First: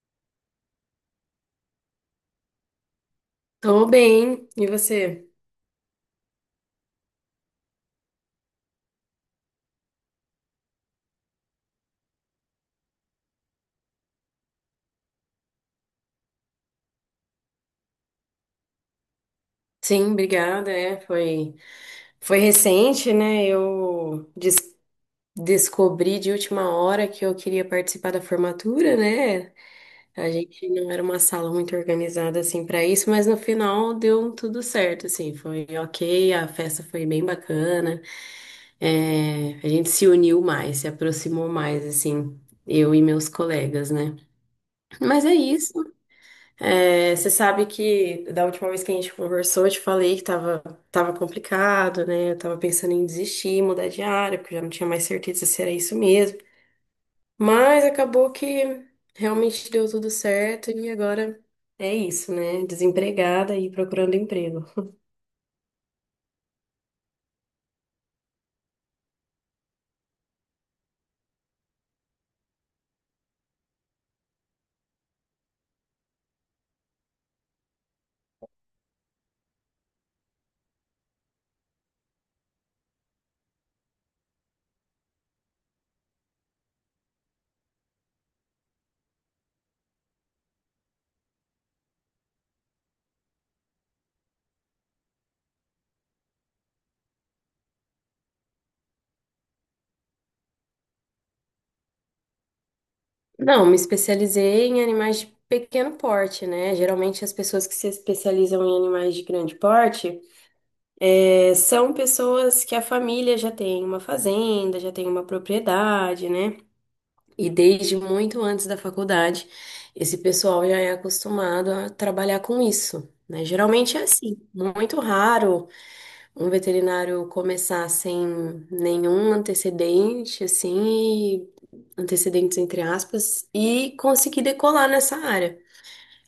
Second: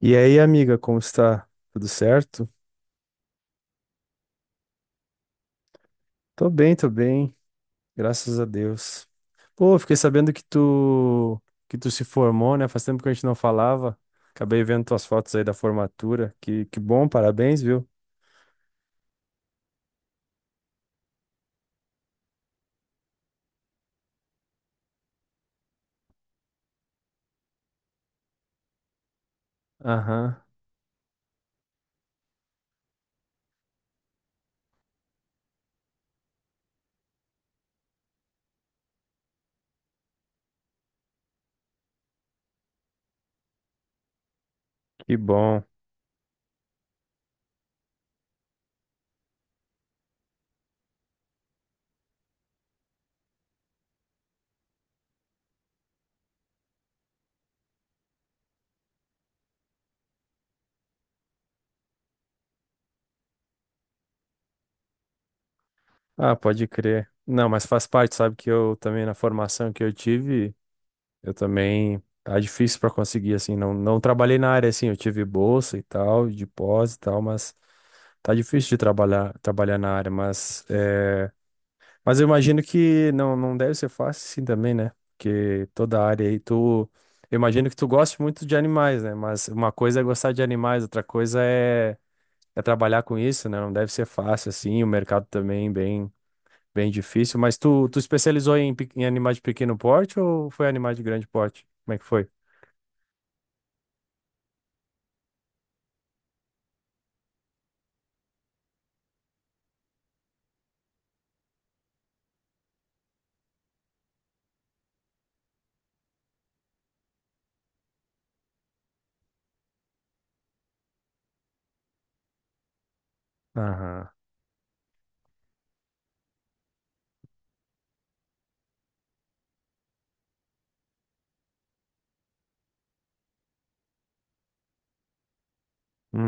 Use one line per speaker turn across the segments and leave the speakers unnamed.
E aí, amiga, como está? Tudo certo?
Tô bem, e você?
Tô bem, graças a Deus. Pô, fiquei sabendo que tu se formou, né? Faz tempo que a gente não falava. Acabei vendo tuas fotos aí da formatura. Que bom, parabéns, viu?
Sim, obrigada. Foi recente, né? Descobri de última hora que eu queria participar da formatura, né? A
Aham,
gente não era uma sala muito organizada assim para isso, mas no final deu tudo certo, assim, foi ok, a festa foi bem bacana. É, a gente se uniu mais, se aproximou mais, assim, eu e meus colegas, né?
que
Mas é
bom.
isso. É, você sabe que da última vez que a gente conversou, eu te falei que tava complicado, né? Eu tava pensando em desistir, mudar de área, porque eu já não tinha mais certeza se era isso mesmo. Mas acabou que realmente deu tudo certo e agora é isso, né? Desempregada e procurando emprego.
Ah, pode crer. Não, mas faz parte, sabe que eu também na formação que eu tive, eu também. Tá difícil pra conseguir, assim. Não, não trabalhei na área, assim. Eu tive bolsa e tal, de pós e tal, mas tá difícil de trabalhar na área. Mas, mas eu imagino que não, não deve ser fácil, assim, também, né? Porque toda área aí, tu. Eu imagino que tu goste muito de animais, né? Mas uma coisa é gostar de animais, outra coisa é trabalhar com isso, né? Não deve ser fácil, assim. O mercado também bem difícil. Mas tu especializou em, em animais de pequeno porte ou foi animais de grande porte? Como é que foi?
Não, me especializei em animais de pequeno porte, né? Geralmente as pessoas que se especializam em animais de grande porte são pessoas que a família já tem uma fazenda, já tem uma propriedade, né? E desde muito antes da faculdade, esse pessoal já é acostumado a trabalhar com isso, né? Geralmente é
Aham.
assim, muito raro um veterinário começar sem nenhum antecedente, assim, e- antecedentes entre aspas, e conseguir decolar nessa área.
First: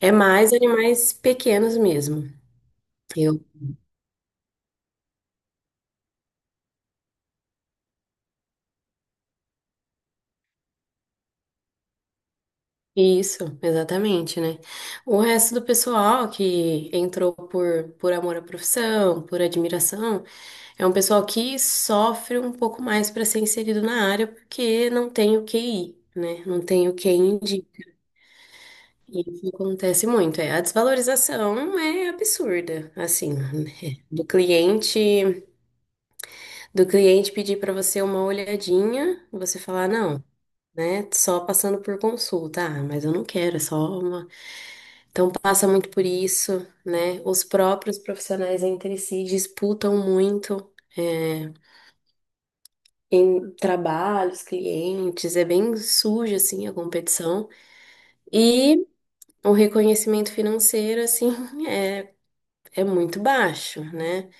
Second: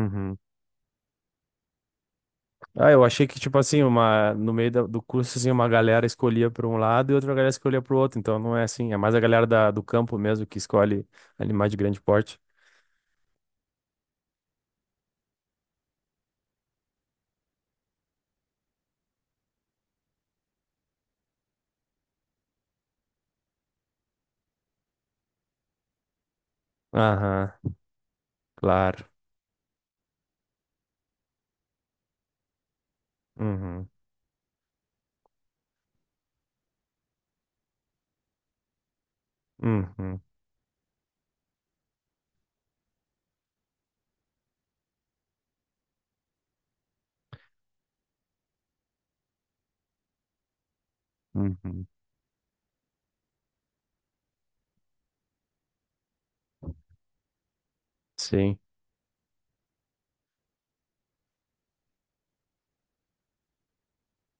É mais animais pequenos mesmo.
Ah, eu achei que,
Eu
tipo assim, uma, no meio do curso, assim, uma galera escolhia para um lado e outra galera escolhia para o outro. Então não é assim, é mais a galera do campo mesmo que escolhe animais de grande porte.
Isso, exatamente, né? O resto do pessoal que entrou por amor à profissão, por admiração, é um pessoal que sofre um pouco mais para ser inserido na área porque não tem o QI, né? Não tem o QI
Aham,
indica.
claro.
E isso acontece muito. É, a desvalorização é absurda, assim, né?
Uhum.
Do cliente, do cliente pedir para você uma olhadinha, você falar
Uhum.
não, né? Só passando por consulta. Ah, mas eu não quero, é só uma. Então passa muito por isso, né? Os próprios profissionais entre si disputam muito. é,
Uhum.
Em trabalhos, clientes, é bem suja assim a competição
Sim.
e o reconhecimento financeiro assim é, é muito baixo, né?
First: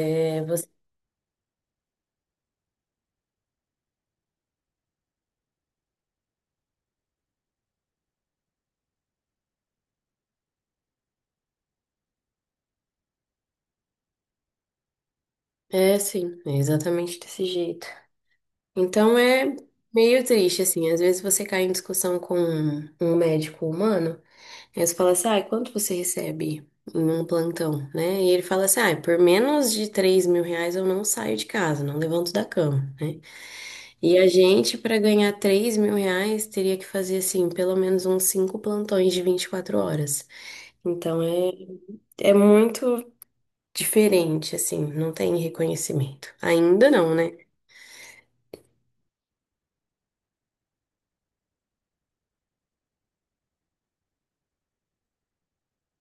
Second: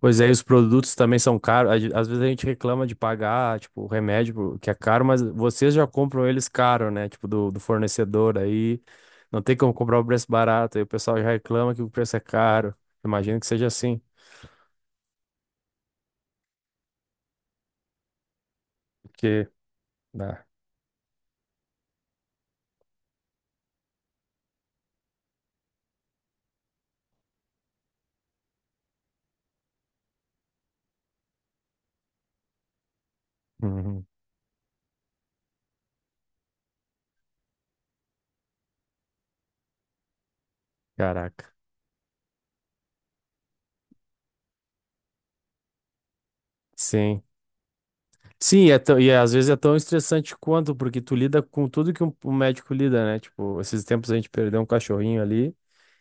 Pois é, e os
você,
produtos também são caros. Às vezes a gente reclama de pagar, tipo, o remédio que é caro, mas vocês já compram eles caro, né? Tipo, do fornecedor aí. Não tem como comprar o preço barato. Aí o pessoal já reclama que o preço é caro. Imagino que seja assim,
É sim, é exatamente desse jeito. Então
porque...
é meio
Ah,
triste assim, às vezes você cai em discussão com um médico humano, e aí você fala assim, ah, quanto você recebe? Em um plantão, né? E ele fala assim: ah, por menos de 3 mil reais eu não saio de casa, não levanto da cama, né?
uhum,
E a gente, para ganhar 3 mil reais, teria que fazer, assim, pelo menos uns cinco plantões de 24 horas. Então, é,
caraca.
É muito diferente, assim, não tem reconhecimento. Ainda não,
Sim.
né?
E é, às vezes é tão estressante quanto, porque tu lida com tudo que um médico lida, né? Tipo, esses tempos a gente perdeu um cachorrinho ali.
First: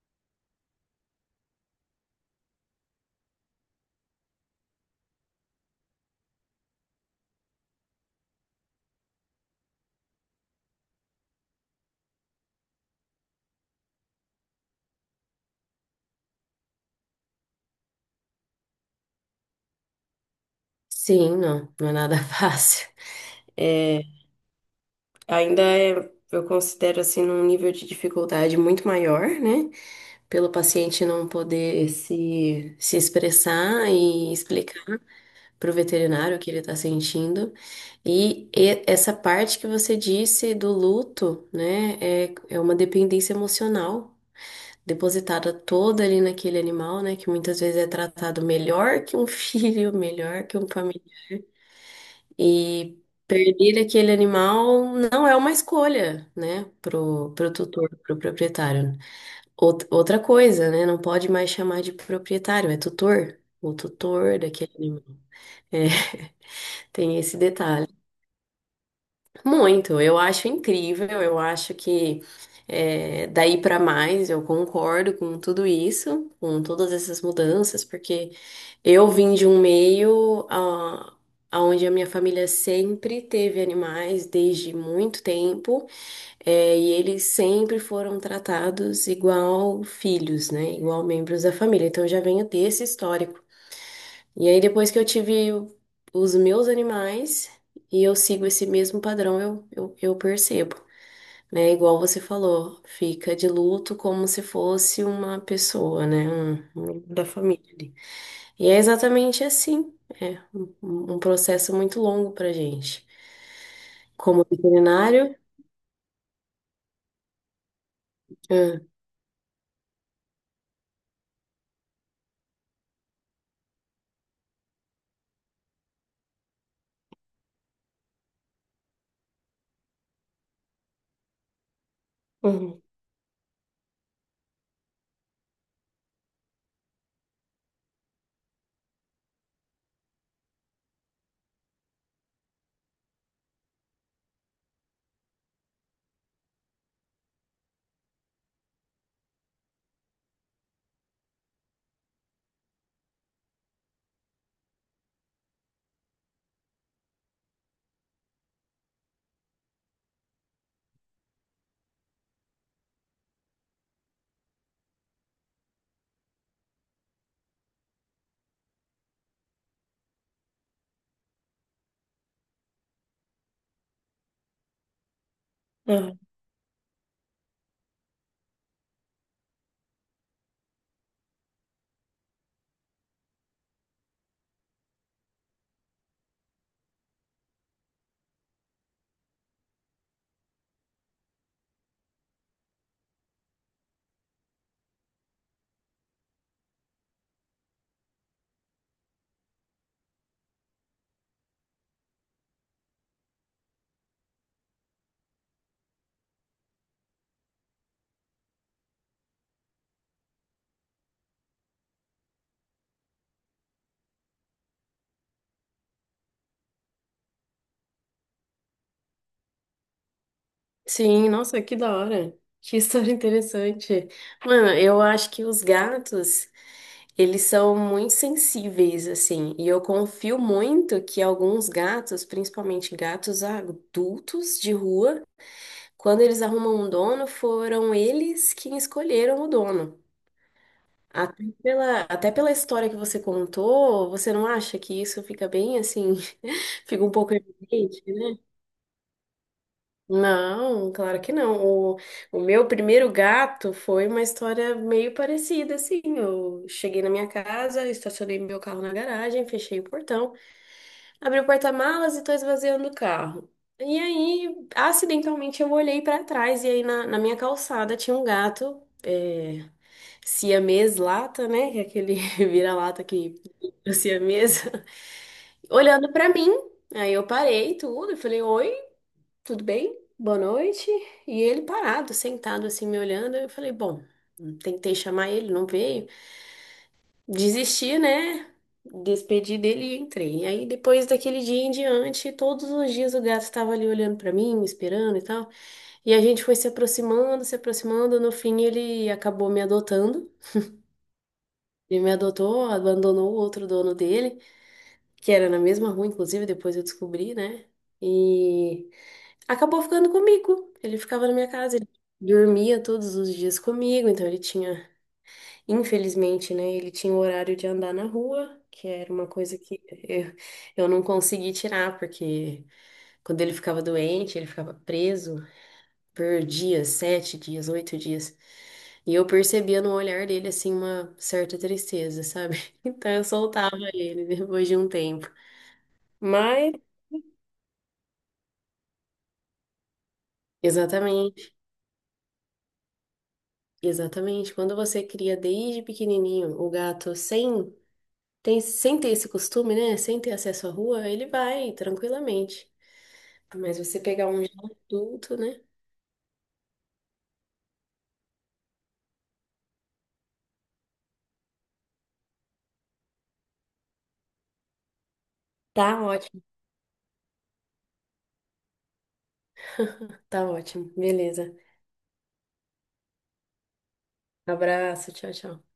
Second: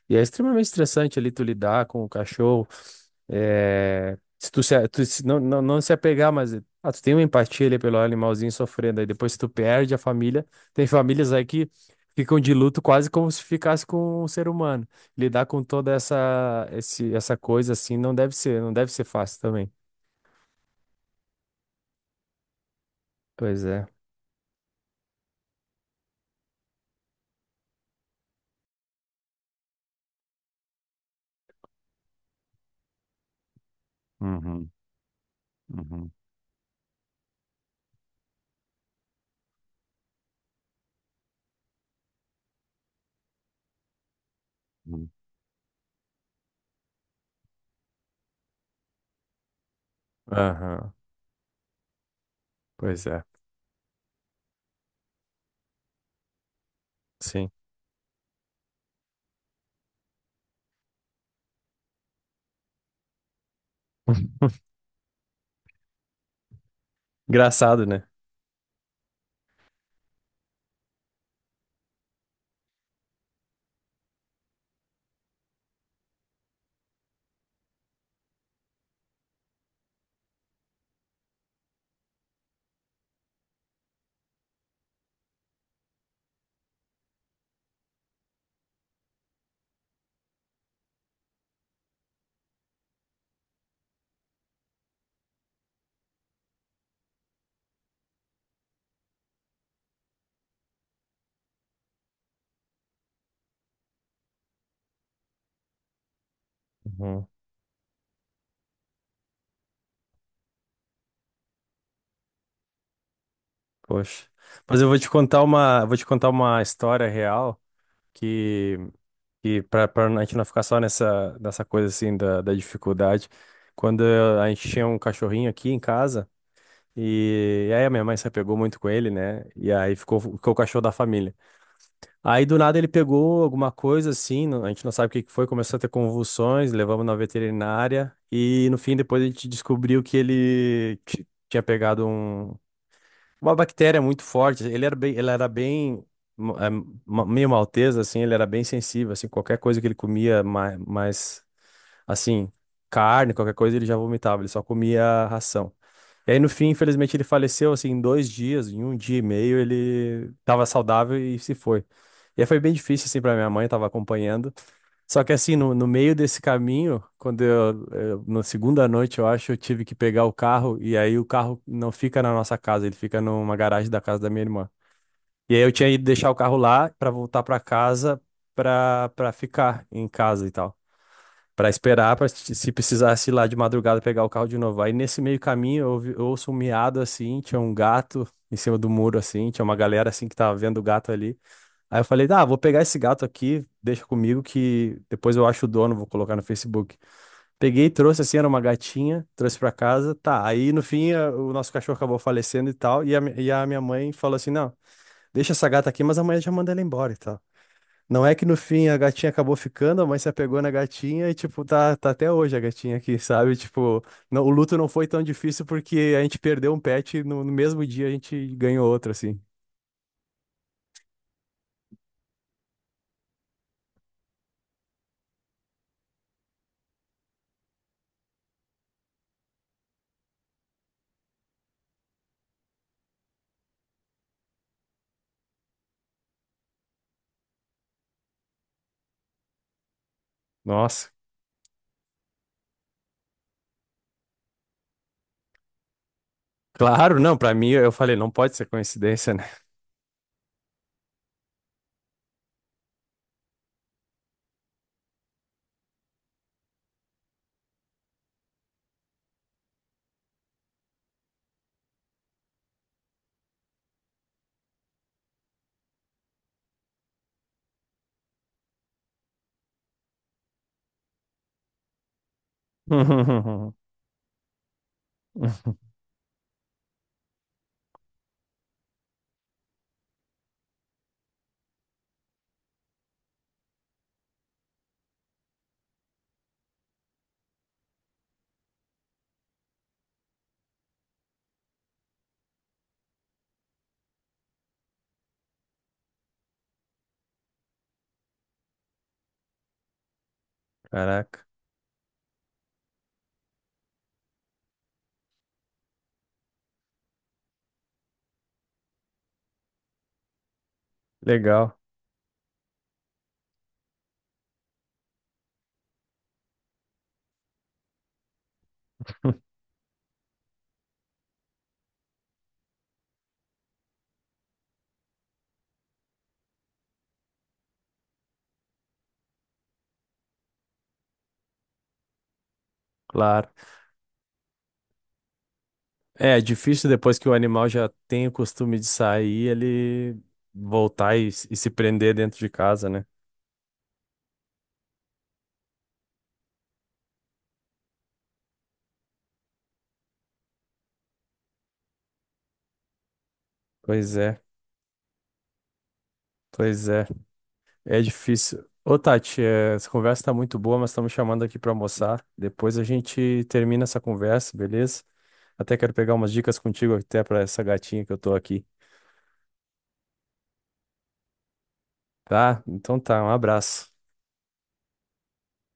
E é extremamente estressante ali tu lidar com o cachorro. É, se tu, se, não, não, não se apegar, mas ah, tu tem uma empatia ali pelo animalzinho sofrendo. Aí depois tu perde a família. Tem famílias aí que ficam de luto quase como se ficasse com um ser humano. Lidar com toda essa coisa assim não deve ser fácil também.
Sim, não, não é nada fácil.
Pois é.
É, eu considero, assim, num nível de dificuldade muito maior, né? Pelo paciente não poder se expressar e
Uhum,
explicar pro
uhum,
veterinário o que ele tá sentindo. Essa parte que você disse do luto, né, é uma dependência emocional
uhum.
depositada toda ali naquele animal, né, que muitas vezes é tratado melhor que um filho, melhor que um
Aham.
família. E
Pois é.
perder aquele animal não é uma escolha, né,
Sim.
pro tutor, pro proprietário. Outra coisa, né, não pode mais chamar de proprietário, é tutor. O tutor daquele animal. É, tem esse
Engraçado,
detalhe.
né?
Muito, eu acho incrível, eu acho que é, daí para mais eu concordo com tudo isso, com todas essas mudanças, porque eu vim de um meio ah, onde a minha família sempre teve animais desde muito tempo, é, e eles sempre foram tratados igual filhos, né? Igual membros da família. Então eu já venho desse histórico. E aí, depois que eu tive o- os meus animais e eu sigo esse mesmo padrão, eu percebo, né? Igual você falou, fica de luto como se fosse uma pessoa, né? Um membro da
Uhum.
família ali. E é exatamente assim. É um processo muito longo pra gente.
Poxa.
Como
Mas eu vou te
veterinário.
vou te contar uma história real que,
Ah,
que para a gente não ficar só nessa coisa assim da dificuldade. A gente tinha um cachorrinho aqui em casa, e aí a minha mãe se apegou muito com ele, né? E aí ficou o cachorro da família. Aí do nada
uhum,
ele pegou alguma coisa assim, a gente não sabe o que foi, começou a ter convulsões, levamos na veterinária, e no fim depois a gente descobriu que ele. Tinha pegado um, uma bactéria muito forte. Ele era bem ma- eh, meio malteza, assim, ele era bem sensível, assim, qualquer coisa que ele comia assim, carne, qualquer coisa, ele já vomitava, ele só comia ração. E aí, no fim, infelizmente, ele faleceu, assim, em dois dias, em um dia e meio, ele tava saudável e se foi. E aí foi bem difícil, assim, pra minha mãe, tava acompanhando. Só que assim, no meio desse caminho, quando na segunda noite, eu acho, eu tive que pegar o carro, e aí o carro não fica na nossa casa, ele fica numa garagem da casa da minha irmã. E aí eu tinha ido
ah.
deixar o carro lá pra voltar pra casa pra para ficar em casa e tal. Pra esperar, pra, se se precisasse ir lá de madrugada pegar o carro de novo. Aí nesse meio caminho eu ouço um miado assim, tinha um gato em cima do muro assim, tinha uma galera assim que tava vendo o gato ali. Aí eu falei, ah, vou pegar esse gato aqui, deixa comigo que depois eu acho o dono, vou colocar no Facebook. Peguei, trouxe assim, era uma gatinha, trouxe pra casa, tá. Aí no fim o nosso cachorro acabou falecendo e tal, e a minha mãe falou assim, não, deixa essa gata aqui, mas amanhã já manda ela embora e tal. Não é que no fim a gatinha acabou ficando, a mãe se apegou na gatinha e, tipo, tá até hoje a gatinha aqui, sabe? Tipo, o luto não foi tão difícil porque a gente perdeu um pet e no mesmo dia a gente ganhou outro, assim.
Sim, nossa, que da hora. Que história interessante. Mano, eu acho que os gatos. Eles são muito sensíveis, assim, e eu confio muito que alguns gatos, principalmente gatos adultos de rua, quando eles arrumam um dono, foram eles quem escolheram o dono.
Nossa,
Até pela história que você contou, você não acha que isso fica bem assim, fica um
claro,
pouco
não, pra mim eu
evidente,
falei, não
né?
pode ser coincidência, né?
Não, claro que não. O, o meu primeiro gato foi uma história meio parecida, assim. Eu cheguei na minha casa, estacionei meu carro na garagem, fechei o portão. Abri o porta-malas e tô esvaziando o carro. E aí, acidentalmente, eu olhei pra trás e aí na minha calçada tinha um gato, é, siamês lata, né? Que é aquele vira-lata que o siamês, olhando pra mim. Aí eu parei tudo e falei, oi, tudo bem? Boa noite. E ele parado, sentado assim, me olhando. Eu falei, bom, tentei chamar ele, não veio. Desisti, né? Despedi dele e entrei. E aí, depois daquele dia em diante, todos os dias o gato estava ali olhando para mim, me esperando e tal. E a gente foi se aproximando, se aproximando. No fim, ele acabou me adotando.
Caraca,
Ele me adotou, abandonou o outro dono dele, que era na mesma rua, inclusive, depois eu descobri, né? E acabou ficando comigo. Ele ficava na minha casa,
legal,
ele dormia todos os dias comigo, então ele tinha infelizmente, né? Ele tinha o horário de andar na rua, que era uma coisa que eu, eu não consegui tirar, porque quando ele ficava doente, ele ficava preso por dias, sete dias, oito dias. E eu percebia no olhar dele, assim, uma certa tristeza, sabe? Então eu
claro.
soltava ele depois de um tempo.
É, é
Mas,
difícil depois que o animal já tem o costume de sair, ele voltar
exatamente,
e se prender dentro de casa, né?
exatamente. Quando você cria desde pequenininho o gato sem, tem, sem ter esse costume, né? Sem ter acesso à rua, ele vai tranquilamente. Mas você
Pois
pegar
é,
um já adulto, né?
pois é, é difícil. Ô, Tati, é, essa conversa tá muito boa, mas estamos chamando aqui pra almoçar. Depois a gente termina essa conversa, beleza? Até quero
Tá
pegar umas
ótimo,
dicas contigo até para essa gatinha que eu tô aqui,
tá ótimo. Beleza.
tá? Então tá, um abraço.
Abraço, tchau, tchau.